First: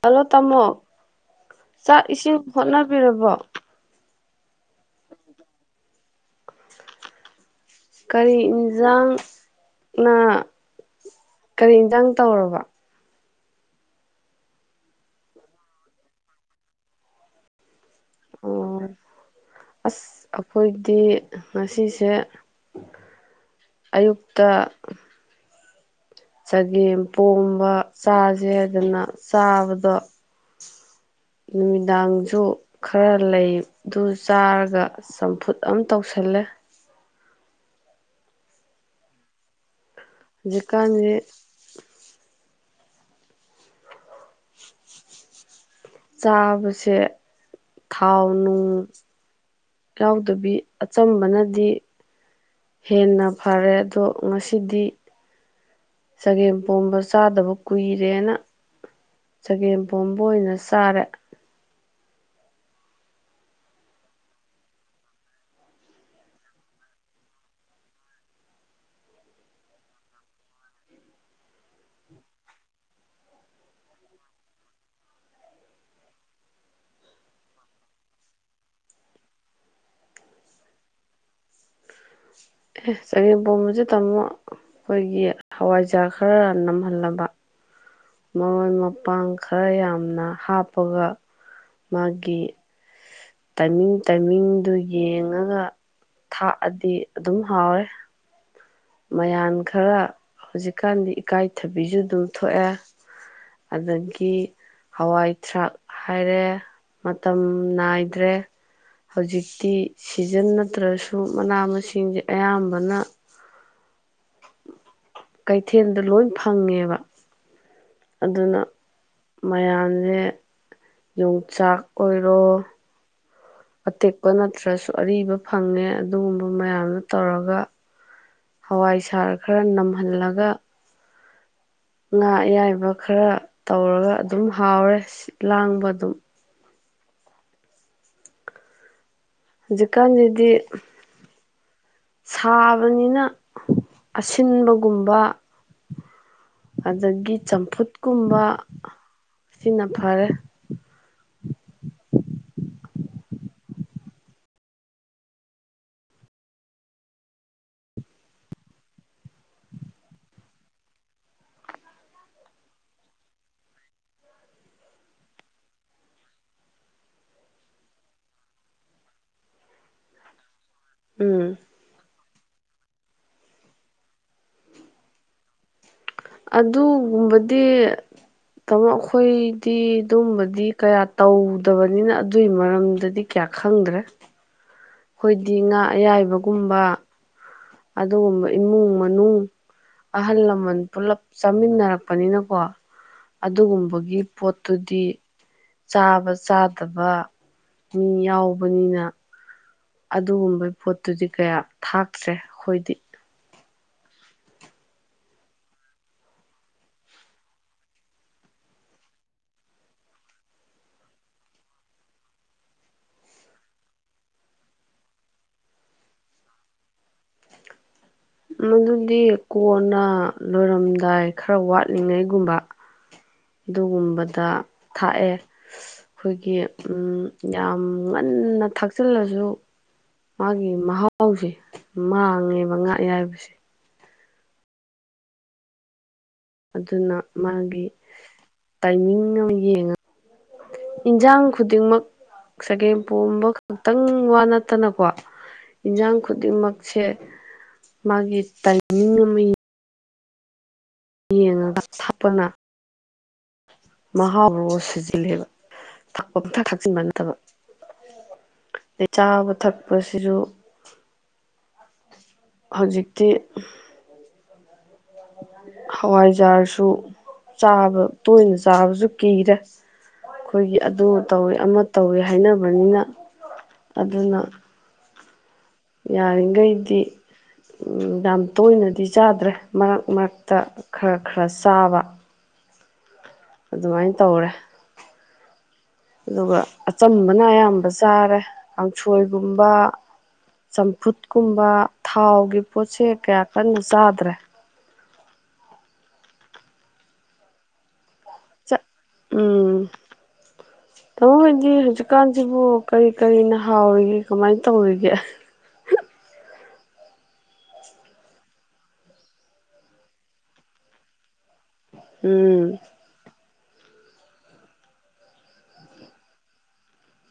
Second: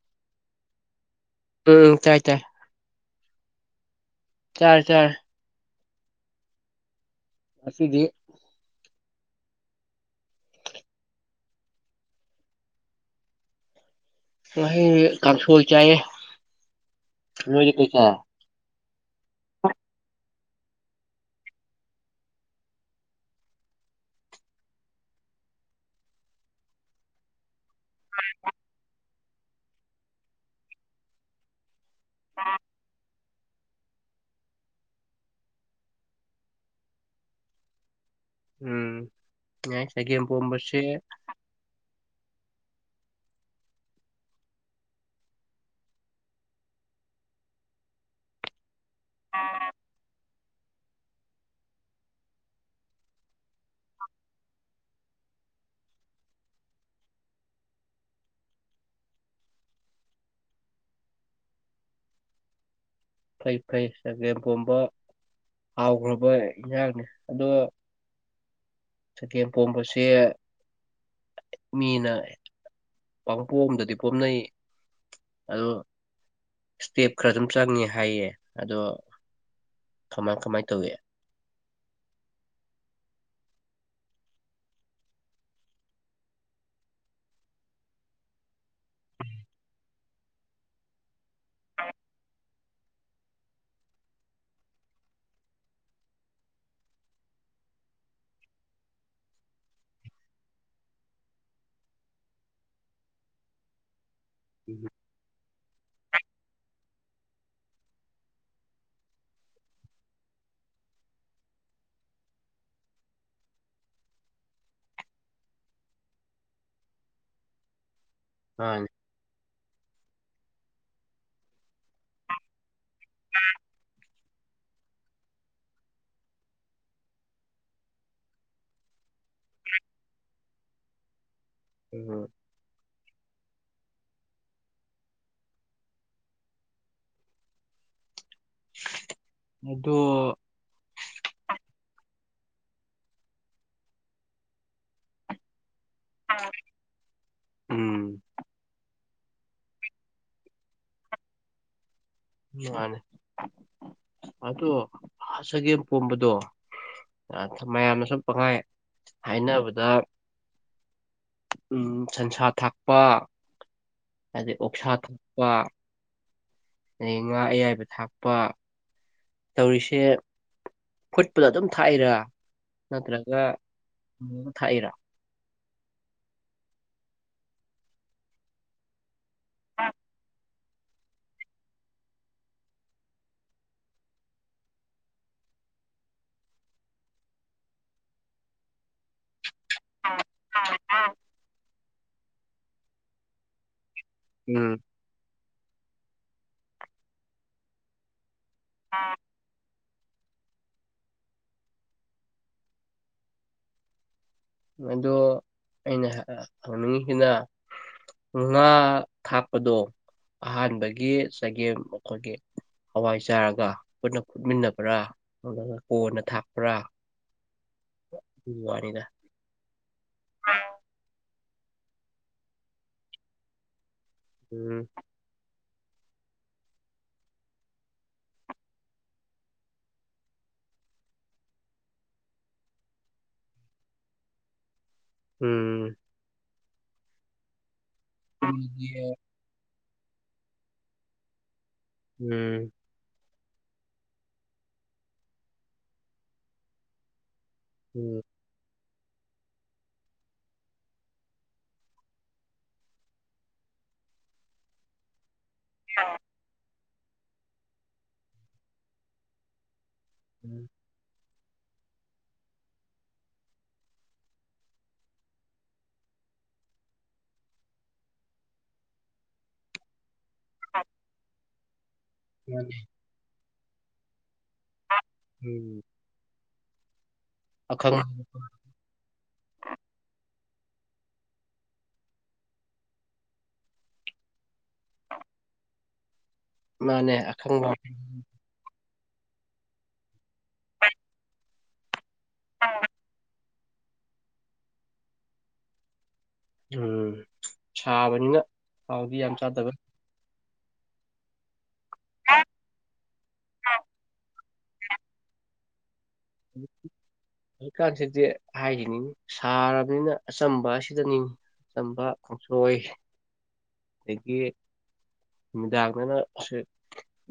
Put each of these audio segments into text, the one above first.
ꯇꯜꯂꯣ ꯇꯥꯃꯣ ꯎꯝ ꯆꯥꯛ ꯆꯥꯏ ꯏꯁꯤꯡ ꯆꯥꯏ ꯍꯣꯠꯅꯕꯤꯔꯕꯣ ꯆꯔꯦ ꯆꯔꯦ ꯉꯁꯤꯗꯤ [inaudible] ꯀꯔꯤ ꯏꯟꯁꯥꯡ ꯅ ꯀꯔꯤ ꯏꯟꯖꯡ ꯇꯧꯔꯕ ꯉꯁꯤꯗꯤ ꯀꯥꯡꯁꯣꯏ ꯆꯥꯏꯌꯦ ꯅꯣꯏꯗꯤ ꯀꯔꯤ ꯇꯧꯔꯕ ꯑꯣ ꯑꯁ ꯑꯩꯈꯣꯏꯗꯤ ꯉꯁꯤꯁꯦ ꯑꯌꯨꯛꯇ ꯆꯒꯦꯝ ꯄꯣꯝꯕ ꯆꯥꯁꯦꯗꯅ ꯆꯥꯕꯗꯣ ꯅꯨꯃꯤꯠ ꯅꯨꯡꯗꯥꯡꯁꯨ ꯈꯔ ꯂꯩꯗꯨ ꯆꯥꯔꯒ ꯆꯝꯐꯨꯠ ꯑꯃ ꯇꯧꯁꯜꯂꯦ ꯎꯝ ꯌꯥꯏ ꯑꯦꯒꯦꯝ ꯄꯣꯝꯕꯁꯦ ꯍꯧꯖꯤꯛꯀꯥꯟꯁꯦ ꯆꯥꯕꯁꯦ ꯊꯥꯎꯅꯨꯡ ꯌꯥꯎꯗꯕꯤ ꯑꯆꯝꯕꯅꯗꯤ ꯍꯦꯟꯅ ꯐꯔꯦ ꯑꯗꯣ ꯉꯁꯤꯗꯤ ꯆꯒꯦꯝ ꯄꯣꯝꯕ ꯆꯥꯗꯕ ꯀꯨꯏꯔꯦꯅ ꯆꯒꯦꯝ ꯄꯣꯝꯕ ꯑꯣꯏꯅ ꯆꯥꯔꯦ ꯐꯩ ꯐꯩ ꯆꯒꯦꯝ ꯄꯣꯝꯕ ꯍꯥꯎꯈ꯭ꯔꯕ ꯏꯟꯖꯥꯡꯅꯤ ꯑꯗꯣ ꯆꯒꯦꯝ ꯄꯣꯝꯕꯁꯦ ꯃꯤꯅ ꯄꯡꯄꯣꯝꯗꯗꯤ ꯄꯣꯝꯅꯩ ꯑꯗꯣ ꯏꯁꯇꯦꯞ ꯈꯔ ꯑꯗꯨꯝ ꯆꯪꯉꯦ ꯍꯥꯏꯌꯦ ꯑꯗꯣ ꯀꯃꯥꯏ ꯀꯃꯥꯏ ꯇꯧꯏ ꯑꯦ ꯆꯒꯦꯝ ꯄꯣꯝꯕꯁꯦ ꯇꯥꯃꯣ ꯑꯩꯈꯣꯏꯒꯤ ꯍꯋꯥꯏꯖꯔꯥꯛ ꯈꯔ ꯅꯝꯍꯜꯂꯕ ꯃꯔꯣꯏ ꯃꯄꯥꯡ ꯈꯔ ꯌꯥꯝꯅ ꯍꯥꯞꯄꯒ ꯃꯥꯒꯤ ꯇꯥꯏꯃꯤꯡ ꯇꯥꯏꯃꯤꯡꯗꯨ ꯌꯦꯡꯉꯒ ꯊꯥꯛꯑꯗꯤ ꯑꯗꯨꯝ ꯍꯥꯎꯋꯦ ꯃꯌꯥꯝ ꯈꯔ ꯍꯧꯖꯤꯛꯀꯥꯟꯗꯤ ꯏꯀꯥꯏꯊꯕꯤꯁꯨ ꯑꯗꯨꯝ ꯊꯣꯛꯑꯦ ꯑꯗꯒꯤ ꯒꯤ ꯍꯋꯥꯏ ꯁꯥꯛ ꯍꯥꯏꯔꯦ ꯃꯇꯝ ꯅꯥꯏꯗ꯭ꯔꯦ ꯍꯧꯖꯤꯛꯇꯤ ꯁꯤꯖꯟ ꯅꯠꯇ꯭ꯔꯁꯨ ꯃꯅꯥ ꯃꯁꯤꯡꯁꯦ ꯑꯌꯥꯝꯕꯅ ꯀꯩꯊꯦꯜꯗ ꯂꯣꯏ ꯐꯪꯉꯦꯕ ꯑꯗꯨꯅ ꯃꯥꯅꯦ ꯃꯌꯥꯝꯁꯦ ꯌꯣꯡꯆꯥꯛ ꯑꯣꯏꯔꯣ [inaudible] ꯑꯇꯦꯛꯄ ꯅꯠꯇ꯭ꯔꯁꯨ ꯑꯔꯤꯕ ꯐꯪꯉꯦ ꯑꯗꯨꯒꯨꯝꯕ ꯃꯌꯥꯝꯗꯨ ꯇꯧꯔꯒ ꯍꯋꯥꯏꯁꯔ ꯈꯔ ꯅꯝꯍꯜꯂꯒ ꯎꯝ ꯉꯥ ꯑꯌꯥꯏꯕ ꯈꯔ ꯇꯧꯔꯒ ꯑꯗꯨꯝ ꯍꯥꯎꯔꯦ ꯂꯥꯡꯕ ꯑꯗꯨꯝ ꯑꯗꯣ ꯍꯨꯖꯤꯛꯀꯥꯟꯁꯤꯗꯤ ꯁꯥꯕꯅꯤꯅ ꯑꯁꯤꯟꯕꯒꯨꯝꯕ ꯑꯗꯒꯤ ꯎꯝ ꯆꯝꯐꯨꯠꯀꯨꯝꯕ ꯁꯤꯅ ꯐꯔꯦ ꯃꯥꯅꯤ ꯑꯗꯣ ꯆꯒꯦꯝ ꯄꯣꯝꯕꯗꯣ ꯃꯌꯥꯝꯅ ꯁꯨꯝ ꯄꯪꯉꯥꯏ ꯍꯥꯏꯅꯕꯗ ꯎ ꯁꯟꯁꯥ ꯊꯥꯛꯄ ꯑꯗꯩ ꯑꯣꯛꯁꯥ ꯊꯥꯛꯄ ꯑꯗꯒꯤ ꯉꯥ ꯑꯌꯥꯏꯕ ꯊꯥꯛꯄ ꯇꯧꯔꯤꯁꯦ ꯐꯨꯠꯄꯗ ꯎꯝ ꯑꯗꯨꯝ ꯊꯥꯛꯏꯔꯥ ꯅꯠꯇ꯭ꯔꯒ ꯑꯗꯨꯝ ꯊꯥꯛꯏꯔꯥ ꯑꯗꯨꯒꯨꯝꯕꯗꯤ ꯇꯥꯃꯣ ꯑꯩꯈꯣꯏꯗꯤ ꯑꯗꯨꯝꯕꯗꯤ ꯀꯌꯥ ꯇꯧꯗꯕꯅꯤꯅ ꯑꯗꯨꯒꯤ ꯃꯔꯝꯗꯗꯤ ꯀꯌꯥ ꯈꯪꯗ꯭ꯔꯦ ꯑꯩꯈꯣꯏꯗꯤ ꯉꯥ ꯑꯌꯥꯏꯕꯒꯨꯝꯕ ꯑꯗꯨꯒꯨꯝꯕ ꯏꯃꯨꯡ ꯃꯅꯨꯡ ꯑꯍꯜ ꯂꯃꯟ ꯄꯨꯂꯞ ꯆꯥꯃꯤꯟꯅꯔꯛꯄꯅꯤꯅꯀꯣ ꯑꯗꯨꯒꯨꯝꯕ ꯒꯤ ꯎꯝ ꯄꯣꯠꯇꯨꯗꯤ ꯆꯥꯕ ꯆꯥꯗꯕ ꯃꯤ ꯌꯥꯎ ꯕꯅꯤꯅ ꯑꯗꯨꯒꯨꯝꯕ ꯄꯣꯠꯇꯨꯗꯤ ꯀꯌꯥ ꯊꯥꯛꯇ꯭ꯔꯦ ꯑꯩꯈꯣꯏꯗꯤ ꯑꯗꯣ ꯑꯩꯅ ꯍꯪꯅꯤꯡꯉꯤꯁꯤꯅ ꯉꯥ ꯊꯥꯛꯄꯗꯣ ꯑꯍꯥꯟꯕꯒꯤ ꯆꯒꯦꯝ ꯑꯩꯈꯣꯏꯒꯤ ꯍꯋꯥꯏ ꯆꯥꯔꯒ ꯄꯨꯟꯅ ꯐꯨꯠꯃꯤꯟꯅꯕ꯭ꯔꯥ ꯑꯗꯨꯒ ꯀꯣꯟꯅ ꯊꯥꯛꯄ꯭ꯔꯥ ꯑꯗꯨꯒꯤ ꯋꯥꯅꯤꯗ ꯃꯗꯨꯗꯤ ꯀꯣꯟꯅ ꯂꯣꯏꯔꯝꯗꯥꯏ ꯈꯔ ꯋꯥꯠꯂꯤꯉꯩꯒꯨꯝꯕ ꯗꯨꯝ ꯑꯃꯗ ꯎꯝ ꯊꯥꯛꯑꯦ ꯑꯩꯈꯣꯏꯒꯤ ꯌꯥꯝ ꯉꯟꯅ ꯊꯥꯛꯆꯤꯜꯂꯁꯨ ꯃꯥꯒꯤ ꯃꯍꯥꯎꯁꯦ ꯃꯥꯡꯉꯦꯕ ꯉꯥ ꯑꯌꯥꯏꯕꯁꯦ ꯎꯝ ꯑꯗꯨꯅ ꯃꯥꯒꯤ ꯎꯝ ꯇꯥꯏꯃꯤꯡ ꯌꯦꯡꯉ ꯏꯟꯖꯥꯡ ꯈꯨꯗꯤꯡꯃꯛ ꯎꯝ ꯆꯒꯦꯝ ꯄꯣꯝꯕ ꯉꯥꯛꯇꯪ ꯋꯥ ꯅꯠꯇꯅꯀꯣ ꯏꯟꯖꯥꯡ ꯈꯨꯗꯤꯡꯃꯛꯁꯦ ꯎꯝ ꯃꯥꯒꯤ ꯇꯥꯏ ꯃꯤꯡ ꯑꯃ ꯌꯦꯡ ꯌꯦꯡꯉꯒ ꯊꯥꯛꯄꯅ ꯃꯍꯥꯎꯗꯣ ꯁꯤꯖꯤꯜꯂꯦꯕ ꯑꯣꯝ ꯊ ꯊ ꯆꯤꯡꯕ ꯅꯠꯇꯕ ꯑꯗꯩ ꯆꯥꯕ ꯊꯛ ꯄꯁꯤꯁꯨ ꯎꯝ ꯍꯧꯖꯤꯛꯇꯤ ꯍꯋꯥꯏꯖꯥꯔꯁꯨ ꯆꯥꯕ ꯇꯣꯏꯅ ꯆꯥꯕꯁꯨ ꯀꯤꯔꯦ ꯑꯩꯈꯣꯏꯒꯤ ꯑꯗꯨ ꯇꯧꯋꯦ ꯑꯃ ꯇꯧꯋꯦ ꯍꯥꯏꯅꯕꯅꯤꯅ ꯑꯗꯨꯅ ꯎꯝ ꯉꯥꯏꯗꯤ ꯑꯈꯪ ꯌꯥꯝ ꯇꯣꯏꯅꯗꯤ ꯆꯥꯗ꯭ꯔꯦ ꯃꯔꯛ ꯃꯔꯛ ꯇ ꯈꯔ ꯈꯔ ꯆꯥꯕ ꯑꯗꯨꯃꯥꯏꯅ ꯇꯧꯔꯦ ꯑꯗꯨꯒ ꯃꯥꯅꯦ ꯑꯆꯝꯕꯅ ꯑꯈꯪꯕ ꯑꯌꯥꯝꯕ ꯆꯥꯔꯦ ꯀꯥꯡꯁꯣꯏꯒꯨꯝꯕ ꯆꯝꯐꯨꯠꯀꯨꯝꯕ ꯊꯥꯎꯒꯤ ꯄꯣꯠꯁꯦ ꯀꯌꯥ ꯀꯟꯅ ꯆꯥꯗ꯭ꯔꯦ ꯎꯝ ꯁꯥꯕꯅꯤꯅ ꯅ ꯊꯥꯎꯗꯤ ꯌꯥꯝ ꯆꯥꯗꯕ ꯇꯧꯕꯣꯏꯗꯤ ꯍꯧꯖꯤꯛꯀꯥꯟꯁꯤꯕꯨ ꯀꯔꯤ ꯀꯔꯤꯅ ꯍꯥꯎꯔꯤꯒꯦ ꯀꯃꯥꯏ ꯇꯧꯔꯤꯒꯦ ꯍꯧꯖꯤꯛꯀꯥꯟꯁꯤꯗꯤ ꯍꯥꯏꯈꯤꯅꯤꯉ ꯁꯥꯔꯕꯅꯤꯅ ꯑꯆꯝꯕ ꯑꯁꯤꯗꯅꯤ ꯑꯆꯝꯕ ꯎꯝ ꯀꯥꯡꯁꯣꯏ ꯑꯗꯒꯤ ꯅꯨꯃꯤꯗꯥꯡ ꯈꯣꯏꯅ ꯁ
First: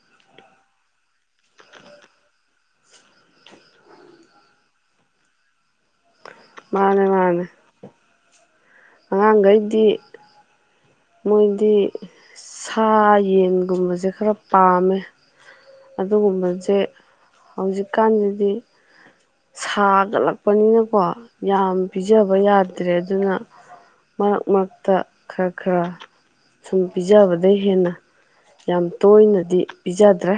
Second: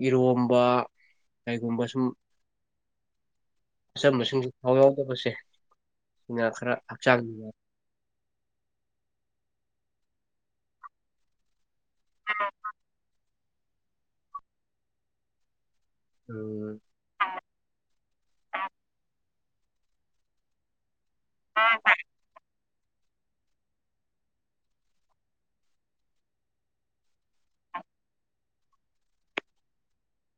ꯏꯔꯣꯝꯕ ꯀꯩꯒꯨꯝꯕ ꯁꯨꯝ ꯑꯆꯝꯕꯁꯤꯡꯁꯤ ꯊꯥꯎ ꯌꯥꯎꯗꯕꯁꯦ ꯁꯤꯅ ꯈꯔ ꯍꯛꯆꯥꯡ ꯑꯉꯥꯡꯒꯩꯗꯤ ꯃꯣꯏꯗꯤ ꯁꯥꯏ ꯌꯦꯟꯒꯨꯝꯕꯁꯦ ꯈꯔ ꯄꯥꯝꯃꯦ ꯑꯗꯨꯒꯨꯝꯕꯖꯦ ꯎꯝ ꯍꯧꯖꯤꯛꯀꯥꯟꯗꯗꯤ ꯁꯥꯒꯠꯂꯛꯄꯅꯤꯅ ꯀꯣ ꯌꯥꯝ ꯄꯤꯖꯕ ꯌꯥꯗ ꯇ꯭ꯔꯦ ꯑꯗꯨꯅ ꯃꯔꯛ ꯃꯔꯛꯇ ꯈꯔ ꯈꯔ ꯁꯨꯝ ꯄꯤꯖꯕꯗꯩ ꯍꯦꯟꯅ ꯌꯥꯝ ꯇꯣꯏꯅꯗꯤ ꯄꯤꯖꯗ꯭ꯔꯦ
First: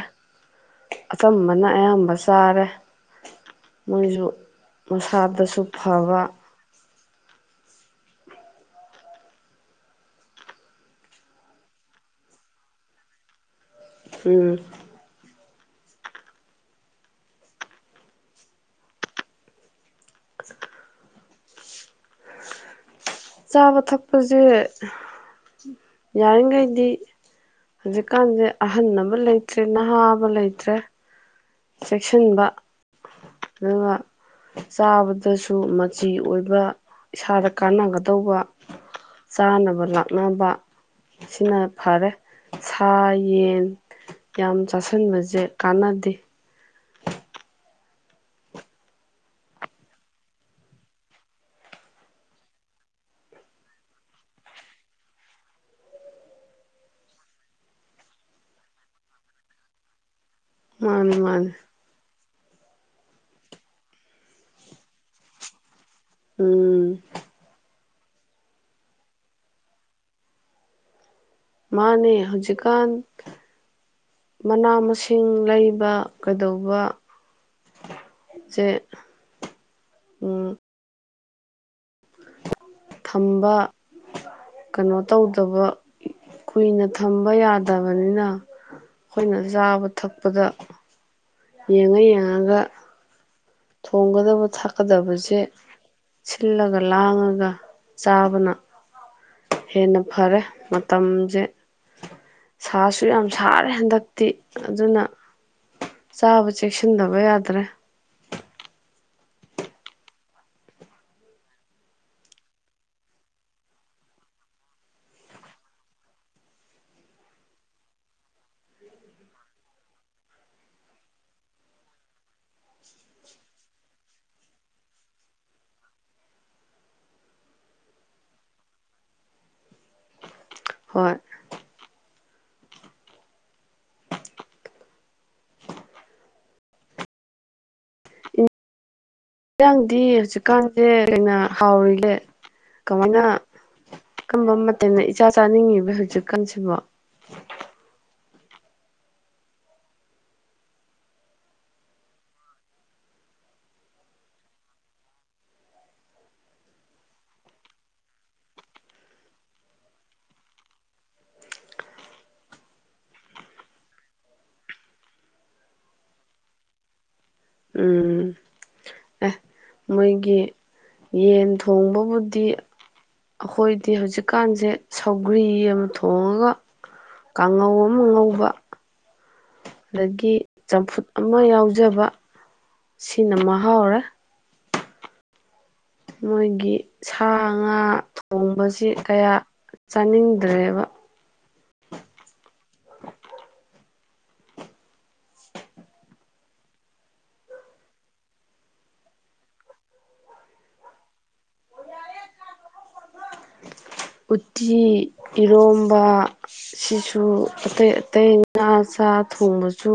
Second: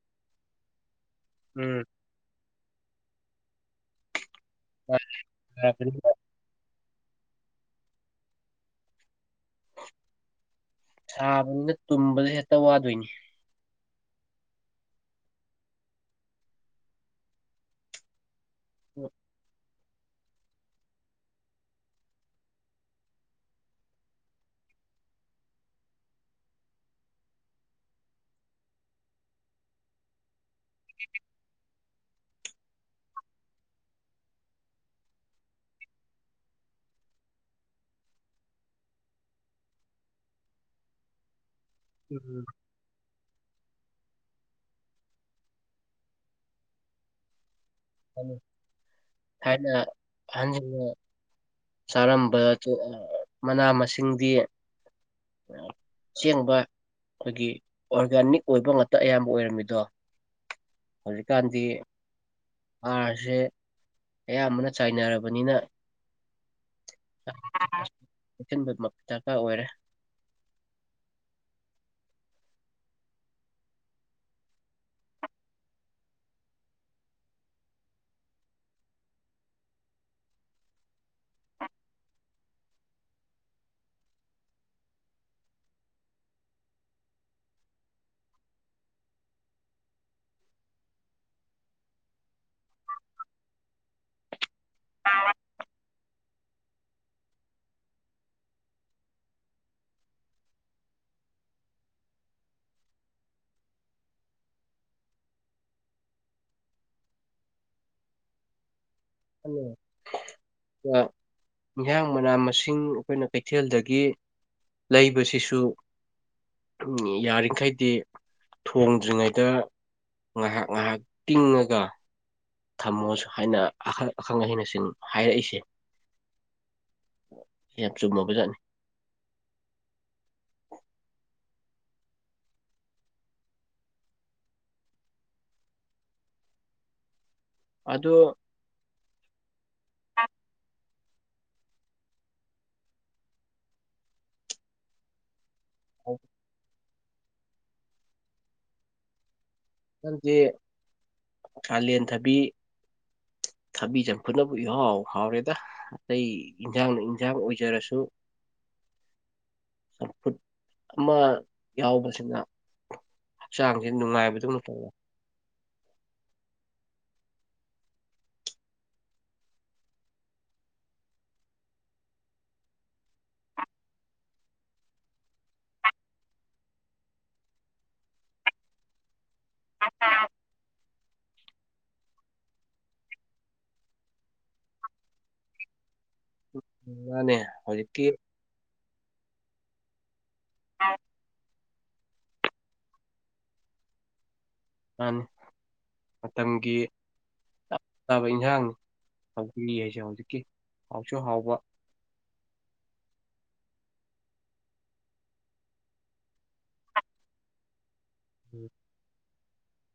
ꯑꯆꯝꯕꯅ ꯎꯝ ꯑꯌꯥꯝꯕ ꯆꯥꯔꯦ ꯃꯣꯏꯁꯨ ꯃꯁꯥꯗꯁꯨ ꯁꯥꯕꯅꯤꯅ ꯐꯕ ꯁꯥꯕꯅꯤꯅ ꯇꯨꯝꯕꯗ ꯍꯦꯛꯇ ꯋꯥꯗꯣꯏꯅꯤ ꯎꯝ ꯑꯟꯑꯣꯗꯤꯕꯜ ꯑꯟꯑꯣꯗꯤꯕꯜ ꯆꯥꯕ ꯊꯛꯄꯁꯦ ꯌꯥꯔꯤꯡꯒꯩꯗꯤ ꯍꯧꯖꯤꯛꯀꯥꯟꯁꯦ ꯑꯍꯟ ꯑꯕ ꯂꯩꯇ꯭ꯔꯦ ꯅꯍꯥ ꯑꯕ ꯂꯩ ꯇ꯭ꯔꯦ ꯆꯦꯛꯁꯤꯟꯕ ꯑꯗꯨꯒ ꯆꯥꯕꯗꯁꯨ ꯃꯆꯤ ꯑꯣꯏꯕ ꯏꯁꯥꯗ ꯀꯥꯟꯅꯒꯗꯧꯕ ꯆꯥꯅꯕ ꯂꯥꯛꯅꯕ ꯑꯁꯤꯅ ꯐꯔꯦ ꯎꯝ ꯁꯥ ꯌꯦꯟ ꯌꯥꯝ ꯆꯥꯁꯤꯟꯕꯖꯦ ꯀꯥꯟꯅꯗꯦ ꯊꯥꯏꯅ ꯊꯥꯏꯅꯅꯦ ꯆꯥꯔꯝꯕ ꯆꯤ ꯑ ꯑ ꯃꯅꯥ ꯃꯁꯤꯡꯗꯤ ꯑꯁꯦꯡꯕ ꯑꯩꯈꯣꯏꯒꯤ ꯑꯣꯔꯒꯥꯅꯤꯛ ꯑꯣꯏꯕ ꯉꯥꯛꯇ ꯑꯌꯥꯝꯕ ꯑꯣꯏꯔꯝꯃꯤꯗꯣ ꯃꯥꯅꯤ ꯃꯥꯅꯤ ꯍꯧꯖꯤꯛꯀꯥꯟꯗꯤ ꯍꯥꯥꯔꯁꯦ ꯑꯌꯥꯝꯕꯅ ꯆꯥꯏꯅꯔꯕꯅꯤꯅ ꯎꯝ ꯆꯦꯛꯁꯤꯟꯕꯃꯛ ꯗꯔꯀꯥꯔ ꯑꯣꯏꯔꯦ ꯃꯥꯟꯅꯦ ꯍꯧꯖꯤꯛꯀꯥꯟ ꯃꯅꯥ ꯃꯁꯤꯡ ꯂꯩꯕ ꯀꯩꯗꯧꯕ ꯁꯦ ꯎꯝ ꯊꯝꯕ ꯀꯩꯅꯣ ꯇꯧꯗꯕ ꯀꯨꯏꯅ ꯊꯝꯕ ꯌꯥꯗꯕꯅꯤꯅ ꯑꯩꯈꯣꯏꯅ ꯆꯥꯕ ꯊꯛꯄꯗ ꯌꯦꯡꯉ ꯌꯦꯡꯉꯒ ꯊꯣꯡꯒꯗꯕ ꯊꯛ ꯀꯗꯕꯁꯦ ꯁꯤꯜꯂꯒ ꯂꯥꯡꯉꯒ ꯆꯥꯕꯅ ꯍꯦꯟꯅ ꯐꯔꯦ ꯃꯇꯝꯖꯦ ꯁꯥꯁꯨ ꯌꯥꯝ ꯁꯥꯔꯦ ꯍꯟꯗꯛꯇꯤ ꯑꯗꯨꯅ ꯆꯥꯕ ꯆꯦꯛꯁꯤꯟꯗꯕ ꯌꯥꯗ꯭ꯔꯦ ꯍꯥ ꯏꯟꯖꯥꯡ ꯃꯅꯥ ꯃꯁꯤꯡ ꯑꯩꯈꯣꯏꯅ ꯀꯩꯊꯦꯜꯗꯒꯤ ꯂꯩꯕꯁꯤꯁꯨ ꯑꯝ ꯌꯥꯔꯤꯈꯩꯗꯤ ꯊꯣꯡꯗ꯭ꯔꯤꯉꯩꯗ ꯉꯥꯏꯍꯥꯛ ꯉꯥꯏꯍꯥꯛ ꯇꯤꯡꯉꯒ ꯊꯝꯃꯣꯁꯨ ꯍꯥꯏꯅ ꯑꯈꯪ ꯑꯈꯪ ꯑꯍꯩꯅꯁꯤꯡ ꯍꯥꯏꯔꯛꯏꯁꯦ ꯁꯤ ꯌꯥꯝ ꯆꯨꯝꯃꯕꯖꯥꯠꯅꯤ ꯍꯣꯏ ꯑꯗꯣ ꯏꯟꯖꯤꯡꯗꯤ ꯍꯧꯖꯤꯛꯀꯥꯟꯁꯦ ꯀꯩꯅ ꯍꯥꯎꯔꯤꯒꯦ ꯀꯃꯥꯏꯅ ꯀꯔꯝꯕ ꯃꯇꯝꯗ ꯏꯆꯥ ꯆꯥꯅꯤꯡꯉꯤꯕ ꯍꯧꯖꯤꯛꯀꯥꯟꯁꯤꯃ ꯅꯪꯗꯤ ꯀꯥꯂꯦꯟ ꯊꯕꯤ ꯊꯕꯤ ꯆꯝꯐꯨꯠꯅꯕꯨ ꯏꯍꯥꯎ ꯍꯥꯎꯔꯦꯗ ꯑꯇꯩ ꯏꯟꯖꯥꯡꯅ ꯏꯟꯖꯥꯡ ꯑꯣꯏꯖꯔꯁꯨ ꯆꯝꯐꯨꯠ ꯑꯃ ꯌꯥꯎꯕꯁꯤꯅ ꯍꯛꯆꯥꯡꯁꯦ ꯅꯨꯡꯉꯥꯏꯕꯗꯨꯅ ꯇꯧꯋꯦ ꯎꯝ ꯑꯦ ꯃꯣꯏꯒꯤ ꯌꯦꯟ ꯊꯣꯡꯕꯕꯨꯗꯤ ꯑꯩꯈꯣꯏꯗꯤ ꯍꯧꯖꯤꯛꯀꯥꯟꯁꯦ ꯁꯧꯒ꯭ꯔꯤ ꯑꯃ ꯊꯣꯡꯉꯒ ꯀꯥꯡꯉꯧ ꯑꯃ ꯉꯧꯕ ꯑꯗꯒꯤ ꯆꯝꯐꯨꯠ ꯑꯃ ꯌꯥꯎꯖꯕ ꯁꯤꯅ ꯃꯍꯥꯎꯔꯦ ꯃꯣꯏꯒꯤ ꯁꯥ ꯃꯥꯅꯦ ꯉꯥ ꯍꯧꯖꯤꯛꯀꯤ ꯊꯣꯡꯕꯁꯤ ꯀꯌꯥ ꯆꯥꯅꯤꯡ ꯗ꯭ꯔꯦꯕ ꯃꯥꯅꯤ ꯃꯇꯝꯒꯤ ꯆꯞ ꯆꯥꯕ ꯏꯟꯁꯥꯡꯅꯤ ꯁꯧꯒ꯭ꯔꯤ ꯍꯥꯏꯁꯦ ꯍꯧꯖꯤꯛꯀꯤ ꯍꯥꯎꯁꯨ ꯍꯥꯎꯕ ꯎꯇꯤ ꯏꯔꯣꯝꯕ ꯁꯤꯁꯨ ꯑꯇꯩ ꯇꯩ ꯉꯥ ꯆꯥꯛ ꯊꯣꯡꯕꯁꯨ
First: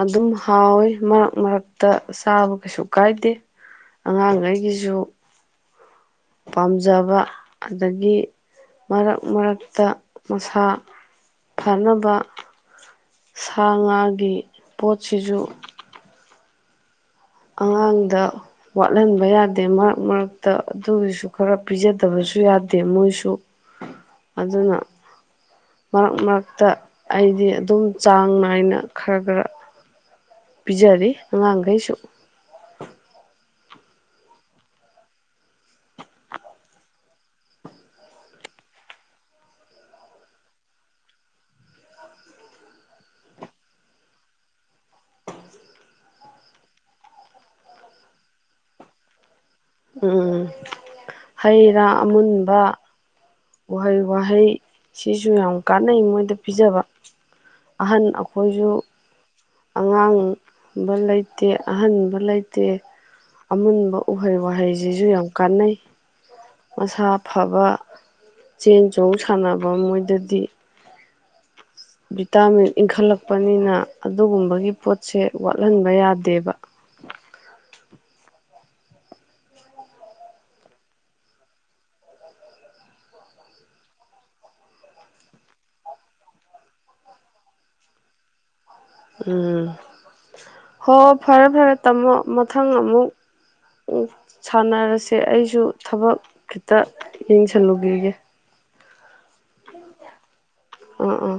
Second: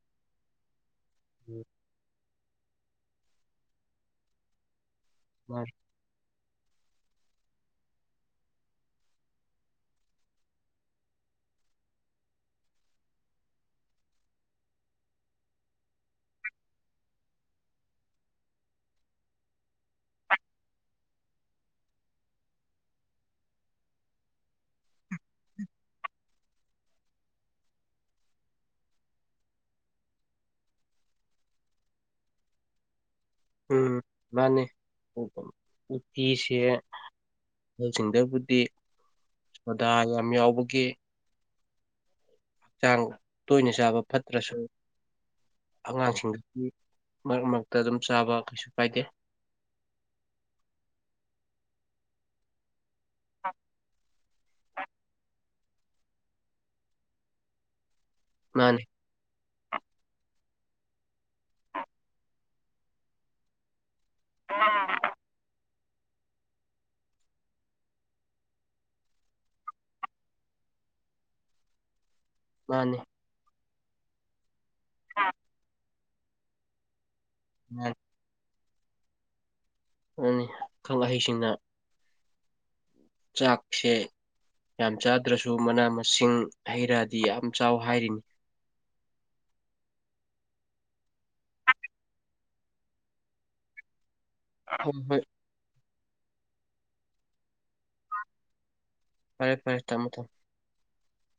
ꯑꯗꯨꯝ ꯍꯥꯎꯋꯦ ꯃꯔꯛ ꯃꯔꯛꯇ ꯇꯥꯕ ꯀꯩꯁꯨ ꯀꯥꯏꯗꯦ ꯑꯉꯥꯡꯒꯩꯒꯤꯁꯨ [unintelligible] ꯄꯥꯝꯖꯕ ꯑꯗꯒꯤ ꯃꯔꯛ ꯃꯔꯛꯇ ꯃꯁꯥ ꯐꯅꯕ ꯁꯥ ꯉꯥꯒꯤ ꯄꯣꯠꯁꯤꯖꯨ ꯑꯉꯥꯡꯗ ꯋꯥꯠꯍꯟꯕ ꯌꯥꯗꯦ ꯃꯔꯛ ꯃꯔꯛꯇ ꯑꯗꯨꯒꯤꯁꯨ ꯈꯔ ꯄꯤꯖꯗꯕꯁꯨ ꯌꯥꯗꯦ ꯃꯣꯏꯁꯨ ꯑꯗꯨꯅ ꯃꯔꯛ ꯃꯔꯛꯇ ꯑꯩꯗꯤ ꯑꯗꯨꯝ ꯆꯥꯡ ꯅꯥꯏꯅ ꯈꯔ ꯈꯔ ꯄꯤꯖꯔꯤ ꯑꯉꯥꯡꯒꯩꯁꯨ ꯎꯝ ꯃꯥꯅꯤ ꯎꯇꯤꯁꯦ ꯑꯍꯟꯁꯤꯡꯗꯕꯨꯗꯤ ꯁꯣꯗꯥ ꯌꯥꯝ ꯌꯥꯎꯕꯒꯤ ꯍꯛꯆꯥꯡ ꯇꯣꯏꯅ ꯆꯥꯕ ꯐꯠꯇ꯭ꯔꯁꯨ ꯑꯉꯥꯡꯁꯤꯡꯗꯗꯤ ꯃꯔꯛ ꯃꯔꯛꯇ ꯑꯗꯨꯝ ꯆꯥꯕ ꯀꯩꯁꯨ ꯀꯥꯏꯗꯦ ꯎꯝ ꯍꯩ ꯔꯥ ꯑꯃꯨꯟꯕ ꯎꯍꯩ ꯋꯥꯍꯩ ꯁꯤꯁꯨ ꯌꯥꯝ ꯀꯥꯟꯅꯩ ꯃꯣꯏꯗ ꯄꯤꯖꯕ ꯑꯍꯟ ꯑꯈꯣꯏꯁꯨ ꯃꯥꯅꯤ ꯑꯉꯥꯡꯕ ꯂꯩꯇꯦ ꯑꯍꯟꯕ ꯂꯩꯇꯦ ꯑꯃꯨꯟꯕ ꯎꯍꯩ ꯋꯥꯍꯩꯁꯤꯁꯨ ꯌꯥꯝ ꯀꯥꯟꯅꯩ ꯃꯁꯥ ꯐꯕ ꯆꯦꯟ ꯆꯣꯡ ꯁꯥꯟꯅꯕ ꯃꯣꯏꯗꯗꯤ ꯚꯤꯇꯥꯃꯤꯟ ꯃꯥꯅꯤ ꯏꯟꯈꯠꯂꯛꯄꯅꯤꯅ ꯑꯗꯨꯒꯨꯝꯕꯒꯤ ꯄꯣꯠꯁꯦ ꯋꯥꯠꯍꯟꯕ ꯌꯥꯗꯦꯕ ꯎꯝ ꯃꯥꯅꯤ ꯑꯈꯪ ꯑꯍꯩꯁꯤꯡꯅ ꯆꯥꯛꯁꯦ ꯌꯥꯝ ꯆꯥꯗ꯭ꯔꯁꯨ ꯃꯅꯥ ꯃꯁꯤꯡ ꯍꯩ ꯔꯥꯗꯤ ꯌꯥꯝ ꯆꯥꯎ ꯍꯥꯏꯔꯤꯅꯤ ꯎꯝ ꯍꯣ ꯐꯔꯦ ꯐꯔꯦ ꯇꯥꯝꯃꯣ ꯃꯊꯪ ꯑꯃꯨꯛ ꯎ ꯍꯣꯏ ꯁꯥꯟꯅꯔꯁꯦ ꯍꯣꯏ ꯑꯩꯁꯨ ꯊꯕꯛ ꯈꯤꯇ ꯌꯦꯡꯁꯜꯂꯨꯈꯤꯒꯦ ꯐꯔꯦ ꯐꯔꯦ ꯊꯃꯣ ꯊꯝ ꯑ ꯑꯥ